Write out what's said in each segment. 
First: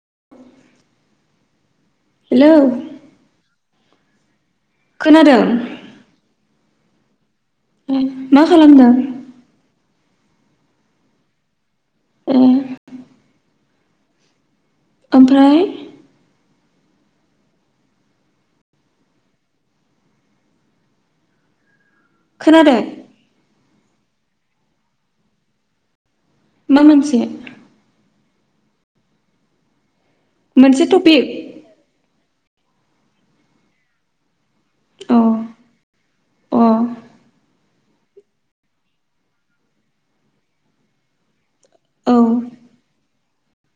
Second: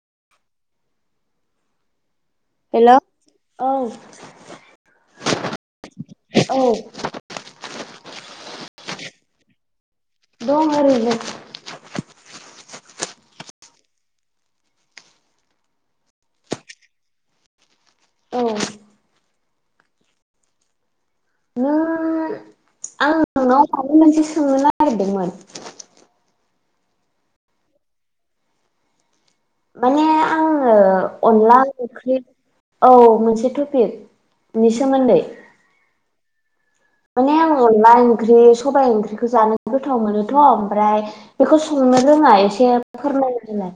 [unintelligible] हेल' औ खोनादों? औ उम मा खालामदों? दं ओरैनो ए ओमफ्राय औ नों खोनादों? [unintelligible] माबा मोनसे सोंनो नागिरदोंमोन मा मोनसे? माने आंङो मोनसे टपिक अनला ओंख्रि औ मोनसे टपिकनि अ सोमोन्दै माने आं अनला ओंख्रि सबाय ओंख्रिखौ जानो गोथाव मोनोथ' ओमफ्राय बेखौ सं नो औ रोङा एसे फोरमायग्रोनाय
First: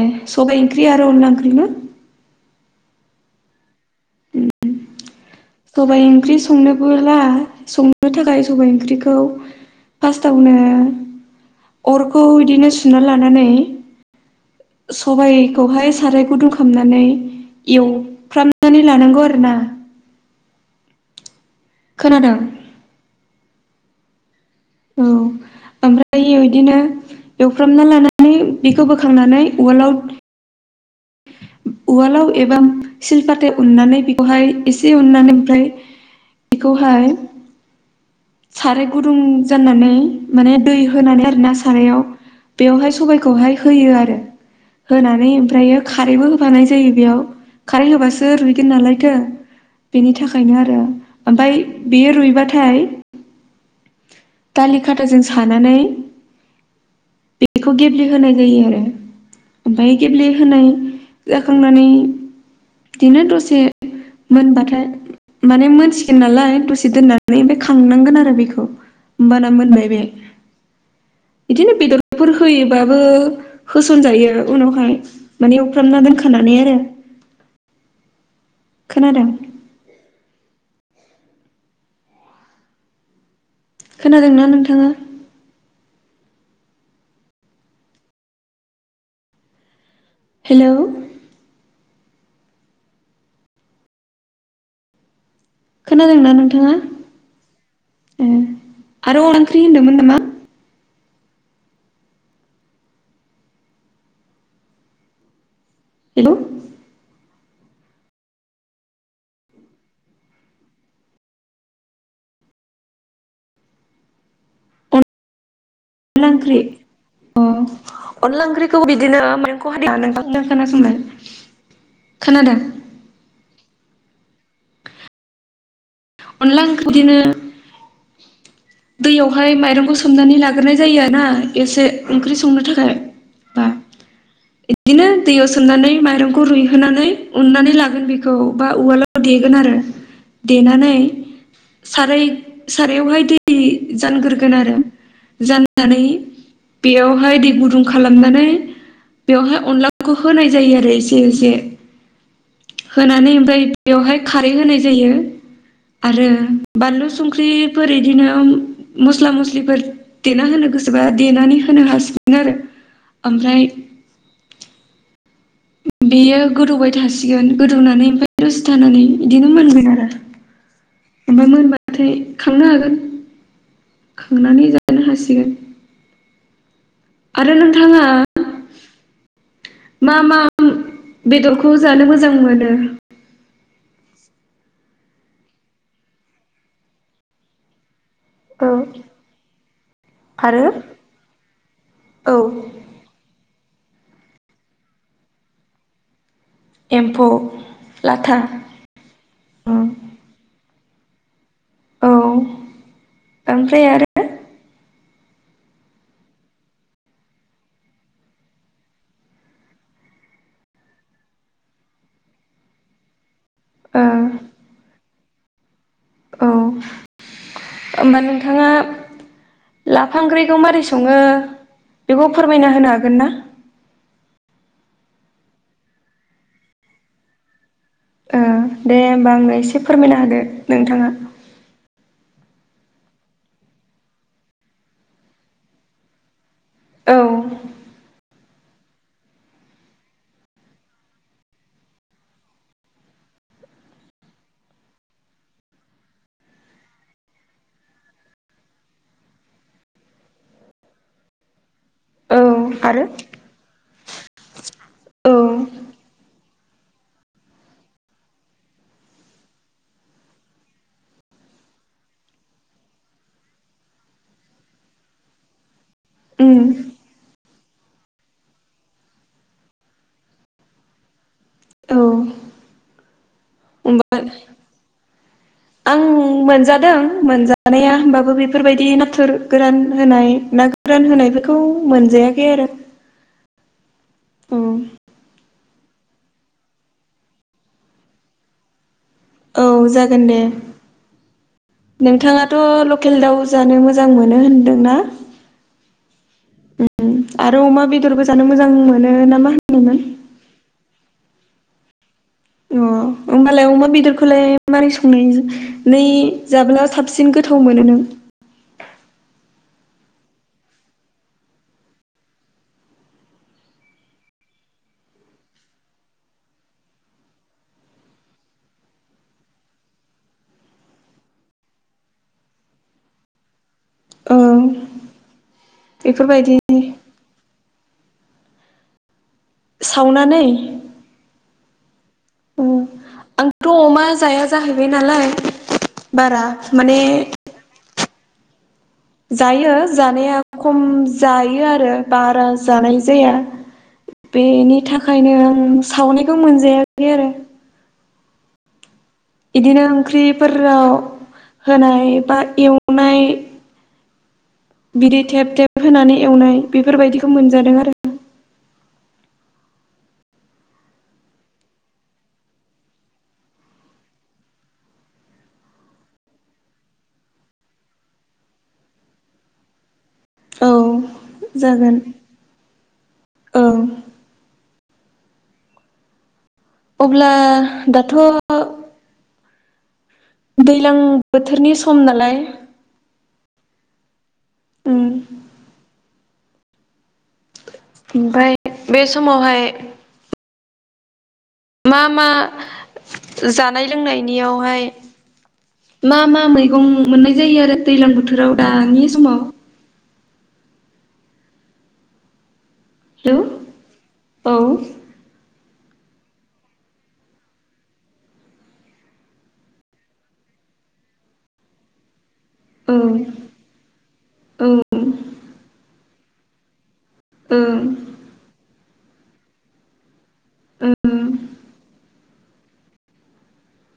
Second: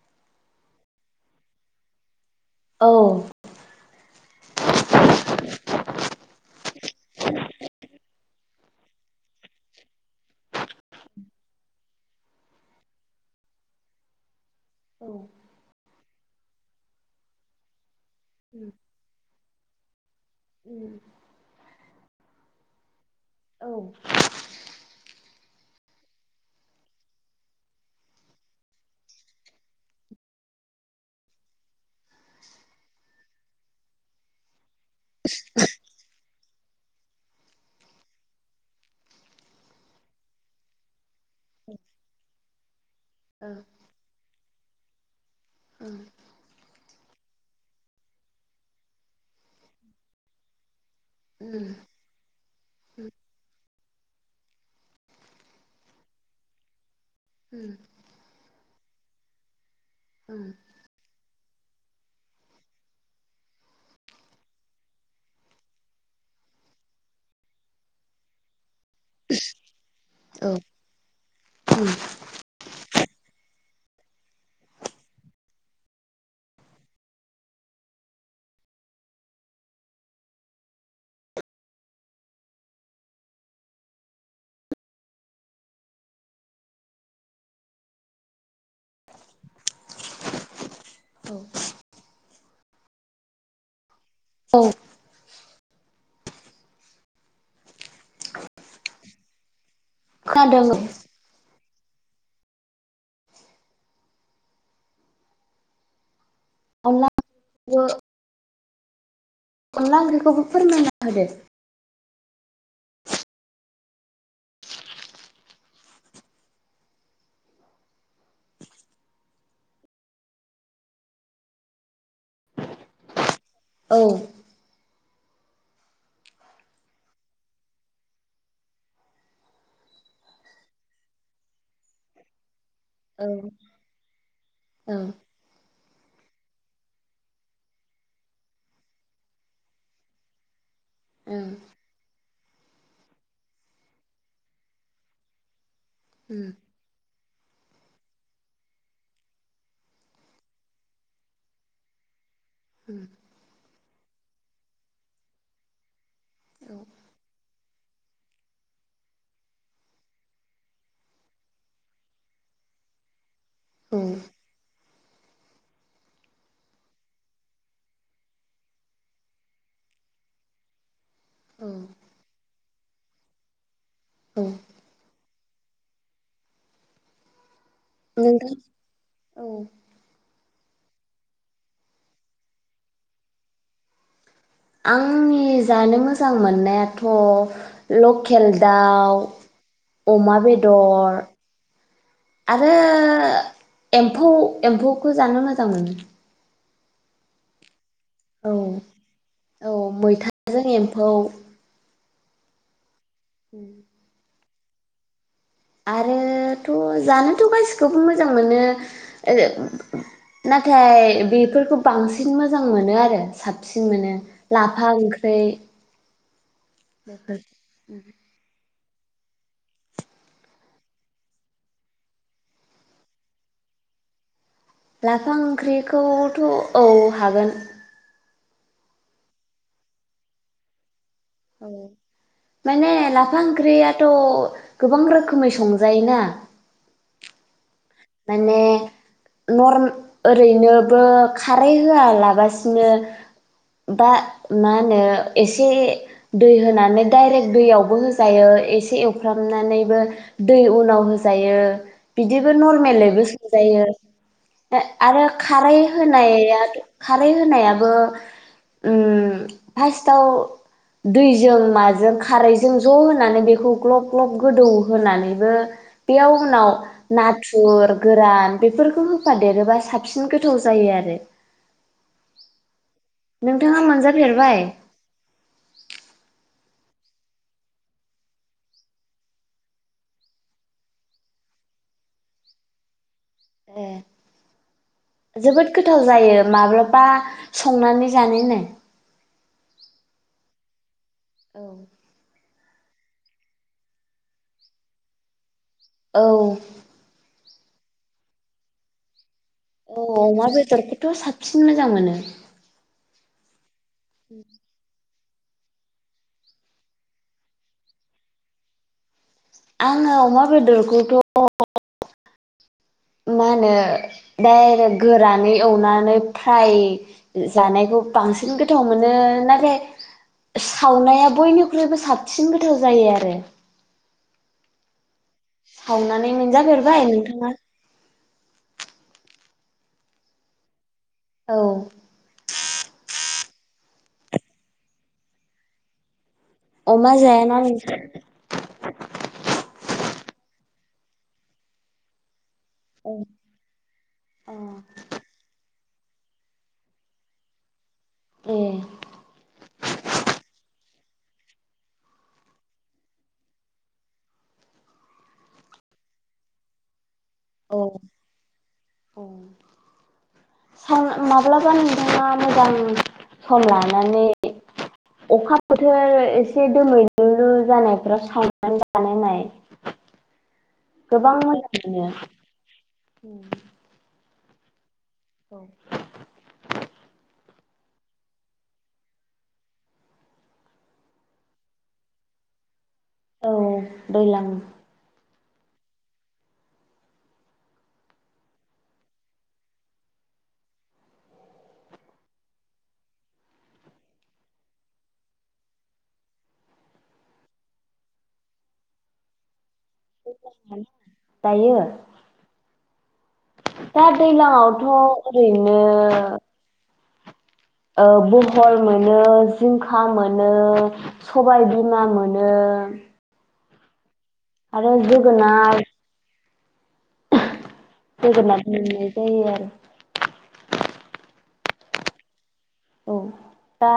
ए सबाय ओंख्रि आरो अनला ओंख्रि ना? औ [unintelligible] सबाइ ओंख्रि संनोबोला संनो थाखाय सबाइ ओंख्रिखौ फास्टावनो अरखौ इदिनो सुना लानानै सबाइखौहाय साराय गुदुं खामनानै एव फ्रामनानै लानांगौ आरो ना उम खोनादों औ उम ओमफ्रायो इदिनो एवफ्रामना लानानै बेखौ बोखांनानै उवालाव उवालाव एबा सिलफाथायाव उननानै बेखौहाय एसे उननानै ओमफ्राय बेखौहाय साराय गुदुं जाननानै माने दै होनानै आरोना सारायाव बेवहाय सबायखौहाय होयो आरो होनानै ओमफ्रायो खारैबो होफानाय जायो बेयाव खारै होबासो रुइगोन नालाय थों बेनि थाखायनो आरो ओमफाय बेयो रुइबा थाय दालि खाथाजों सानानै बेखौ गेब्लेहोनाय जायो आरो ओमफाय गेब्लेहोनाय जाखांनानै बिदिनो दसे मोनबाथाय माने मोनसिगोन नालाय दसे दोननानै ओमफ्राय खांनांगोन आरो बेखौ होमबाना मोनबाय बे औ बिदिनो बेदरफोर होयोबा बो होसनजायो उनावहाय‌ माने एवफ्रामना दोनखानानै आरो खोनादों? खोनादोंना नोंथाङा? हेलौ। औ। औ। खोनादोंना नोंथाङा ए आरो अनला ओंख्रि होन्दोंमोन खोनादों ओ हेल'। ओ। अनला ओंख्रिखौबो फोरमायना होदो। अनला ओंख्रि अ अनला ओंख्रिखौ बिदिनो माइंखौ हादा नोंथांनो खोनासंलाय। खोनादों? औ। अनला ओंख्रि बिदिनो दैयावहाय माइरंखौ सोमनानै लाग्रोनाय जायो ना एसे ओंख्रि संनो थाखाय औ‌। बा बिदिनो दैयाव सोमनानै माइरंखौ रुयहोनानै उननानै लागोन बेखौ बा उवालाव देगोन आरो देनानै नानै साराय सारायावहाय दै जानग्रोगोन आरो जान नानै उम बेयावहाय दै गुदुं खालामनानै बेवहाय अनलाफोरखौ होनाय जायो आरो एसे एसे उम होनानै ओमफ्राय बेवहाय खारै होनाय जायो आरो औ बानलु संख्रि फोर बिदिनो मस्ला मस्लिफोर देना होनो गोसोबा देनानै होनो हासिगोन आरो। ओमफ्राय औ बेयो गोदौबाय थासिगोन गोदौनानै ओमफ्राय दसे थानानै बिदिनो मोनगोन आरो। [inaudible] ओमफ्राय औ मोनबाथाय खांनो हागोन। औ खांनानै जानो हासिगोन आरो नों औ नोंथां औ। मा मा बेदरखौ जानो मोजां मोनो? आंनि जानो मोजां मोननायाथ' लकेल औ दाउ अमा आरो बेदर औ आरो एम्फौ एम्फौखो जानो मोजां मोनो। एम्फौ लाथा औ उम मैथाजों औ। औ ओमफ्राय आरो आरोथ' जानोथ' गासिखौबो मोजां मोनो ओ नाथाय बेफोरखौ बांसिन मोजां मोनो आरो साबसिन मोनो ओ लाफा ओंख्रै ख्रै औ ओमबा नोंथाङा लाफा ओंख्रैखौ मारै सङो बेखौ फोरमायना होनो हागोन ना? लाफा ओंख्रिखौथ‌' औ हागोन। ओ दे होमबा आंनो एसे फोरमायना होदो नोंथाङा। औ। माने लाफा ओंख्रियाथ गोबां रोखोमै संजायोना। औ माने नरम ओरैनोबो खारै होआलाबासिनो बा मा होनो एसे दै होनानै डायरेक्ट दैयावबो होजायो एसे एवफ्रामनानै दै उनाव होजायो औ बिदिबो नर [unintelligible] आरो मेलेबो सुजायो ओ‌ आरो औ खारै होनायाथ खारै होनायाबो उम फारस्टआव दैजों माजों खारैजों ज होनानै बेखौ ग्लब ग्लब गोदौ होनानैबो बेयाव उम उनाव ना थुर गोरान बेफोरखौ होफादेरोबा साबसिन गोथाव जायो आरो औ नोंथाङा होमबा मोनजाफेरबाय मोनादों मोनजानाया होमबाबो बेफोरबायदि नाथुर गोरान होनाय ना गोरान होनायखौ बेफोरखौ मोनजायाखै आरो ए उम जोबोद गोथाव जायो माब्लाबा संनानै जानाय नाय औ जागोन दे नोंथाङा थ लकेल दाउ जानो मोजां मोनो होनदोंना औ उम आरो अमा बेदरबो जानो मोजां मोनो नामा औ अमा बेदरखौथ साबसिन मोजां मोनो अ होमबालाय अमा बेदरखौलाय मारै सं [unintelligible] नै जाब्ला साबसिन गोथाव मोनो नों आङो अमा बेदरखौथ मा होनो डायरेग गोरानै एवनानै फ्राय जानायखौ बांसिन गोथाव मोनो नाथाय सावनाया बयनिख्रुइबो साबसिन गोथाव जायो आरो ओं सावनानै मोनजाफेरबाय नोंथाङा सावनानै औ ओ आंथ अमा जाया जाहैबाय नालाय बारा माने अमा जायाना नोंथ जायो जानाया खम जायो आरो बारा जाय जानाय औ जाया बेनि अ थाखायनो आं सावनायखौ मोनजायाखै आरो ए बिदिनो ओंख्रिफोराव होनाय बा एवनाय बिदि थेब थेब होनानै एवनाय बेफोरबायदिखौ मोनजादों औ आरो औ स माब्लाबा नुदों ना मोजां सम लानानै अखा बोथोर एसे दोमैलु जानायफ्राव सावनानै जानाय नाय औ गोबां मोजां जागोन मोनो ओं औ अब्ला दाथ दैज्लां बोथोरनि सम नालाय औ दैज्लां उम ओमफ्राय बे समावहाय मा मा जानाय लोंनायनियावहाय मा मा मैगं मोननाय जायो आरो दैलां बोथोराव दानि समाव दायो हेलौ दा दैज्लां औ आवथ' ओरैनो औ बहल मोनो जिंखा मोनो सबायबिमा मोनो मोनो औ आरो जोगोनाथ उम जोगोनार मोननाय जायो आरो ओ औ दा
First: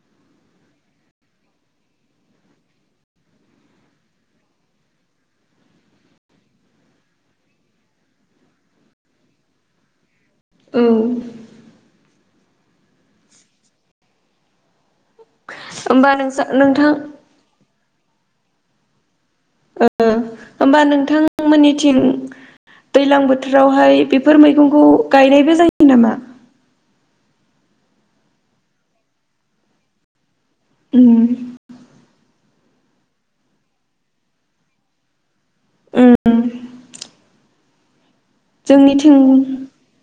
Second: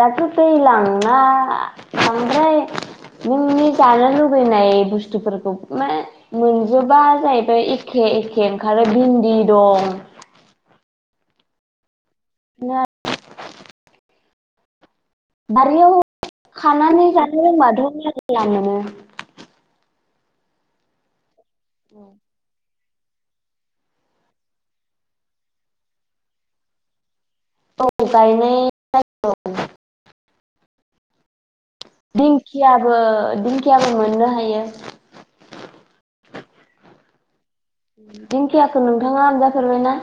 दाथ' दैलांना ओमफ्राय नोंनि जानो लुबैनाय बुस्थुफोरखौ मा मोनजोबा जाहैबाय एखे एखे एखे ओंखारो भिन्दि दं औ [unintelligible] बारियाव होमबा नोंसा नोंथां खानानै जानो रोंबाथ' मेरला मोनो ओ होमबा नोंथांमोननिथिं औ दैलां बोथोरावहाय बेफोर मैगंखौ गायनायबो जायो नामा औ गायनाय जायो औ दिं उम दिंखियाबो दिंखियाबो मोननो हायो उम दिंखियाखौ जोंनिथिं नोंथाङा मोनजाफेरबायना?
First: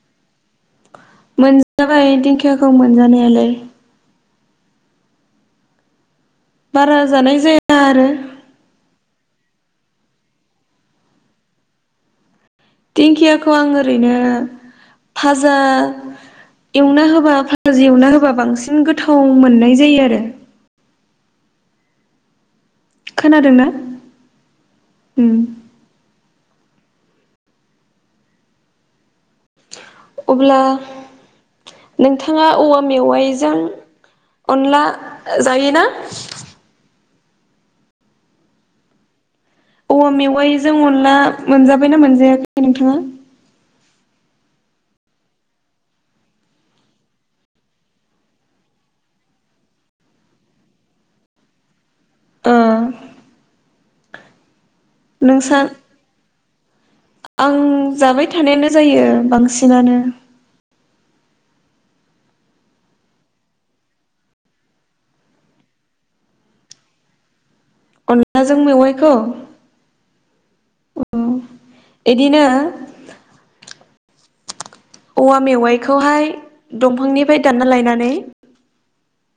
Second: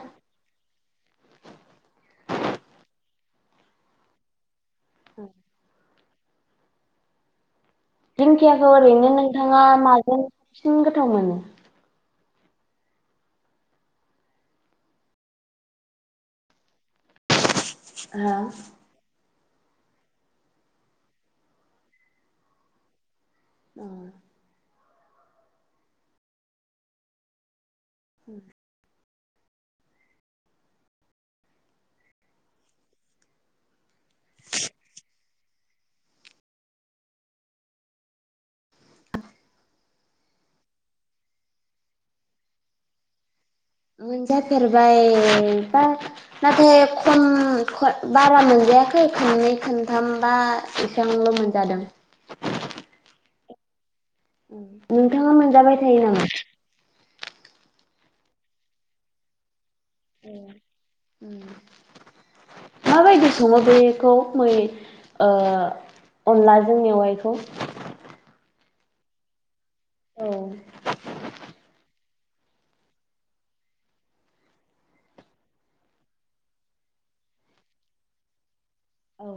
मोनजाबाय दिंखियाखौ मोनजानायालाय औ बारा जानाय जाया आरो दिंखियाखौ ओरैनो नोंथाङा माजों बांसिन गोथाव मोनो दिंखियाखौ आं ओरैनो फाजा एवना होबा फाइनल एवना होबा हा बांसिन गोथाव मोननाय जायो आरो खोनादों ना उम उम अब्ला नोंथाङा औवा मेवाइजों अनला जायोना [unintelligible] [unintelligible] औ मेवाइजों अनला मोनजाबायना मोनजायाखै नोंथाङा मोनजा फेरबाय बा नाथाय खम बारा मोनज गायाखै खननै खनथामबा एसेबांल' मोनजादों। उम नोंथाङा नोंसा मोनजाबाय थायो नामा? आं जाबाय थानायानो जायो बांसिन। ओम ओम। माबायदि सङो बेखौ मै ओ अनलाजों मेवाइखौ? अनलाजों मेवाइखौ? औ। एदिनो औवा मेवाइखौहाय दंफांनिफ्राय दानना लायनानै औ।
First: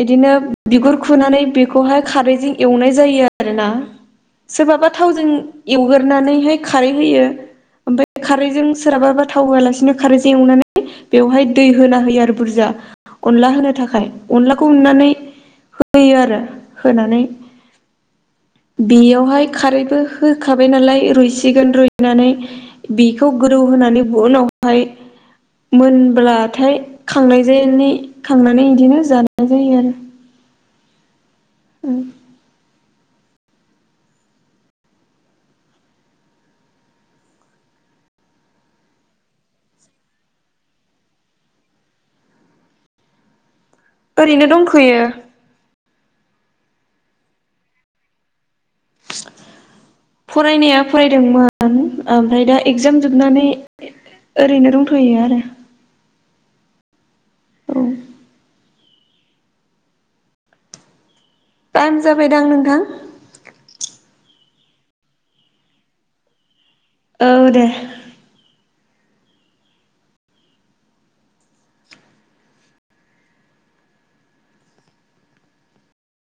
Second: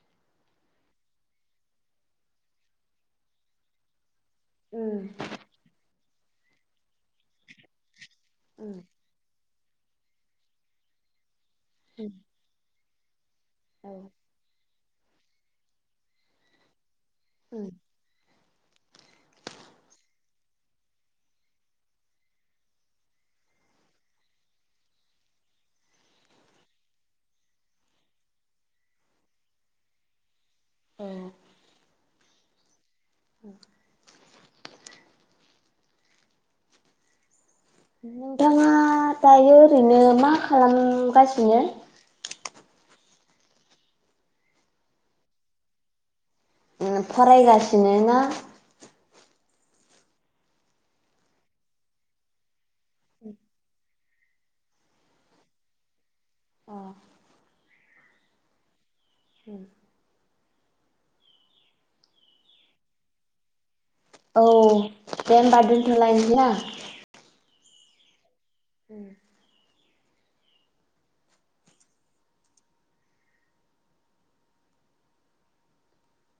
बिदिनो बिगुर खुनानै बेखौहाय खारैजों एवनाय जायो आरोना। सोरबाबा उम थावजों एवगोरनानैहाय खारै होयो ओमफ्राय बे खारैजों उम सोरहाबााबा थाव होआलासिनो खारैजों एवनानै बेवहाय दै होना होयो आरो बुरजा अनला होनो औ थाखाय। अनलाखौ उनानै होयो आरो होनानै उम। बेयावहाय खारैबो होखाबाय नालाय रुइसिगोन रुइनानै बेखौ गोदौ होनानै उनावहाय मोनब्लाथाय खांनाय जाय खांनानै बिदिनो जानाय जायो आरो। औ। उम, [inaudible] नोंथाङा दायो ओरैनो मा खालामगासिनो? ओरैनो दंथ'यो। फरायगासिनो ना? फरायनाया फरायदोंमोन ओमफ्राय दा एगजाम जोबनानै ओरैनो दंथ'यो आरो। अ। औ, उम। टाइम जाबायदां नोंथां? औ दे होनोमबा दोनथ'लायसै ना। औ दे। उम।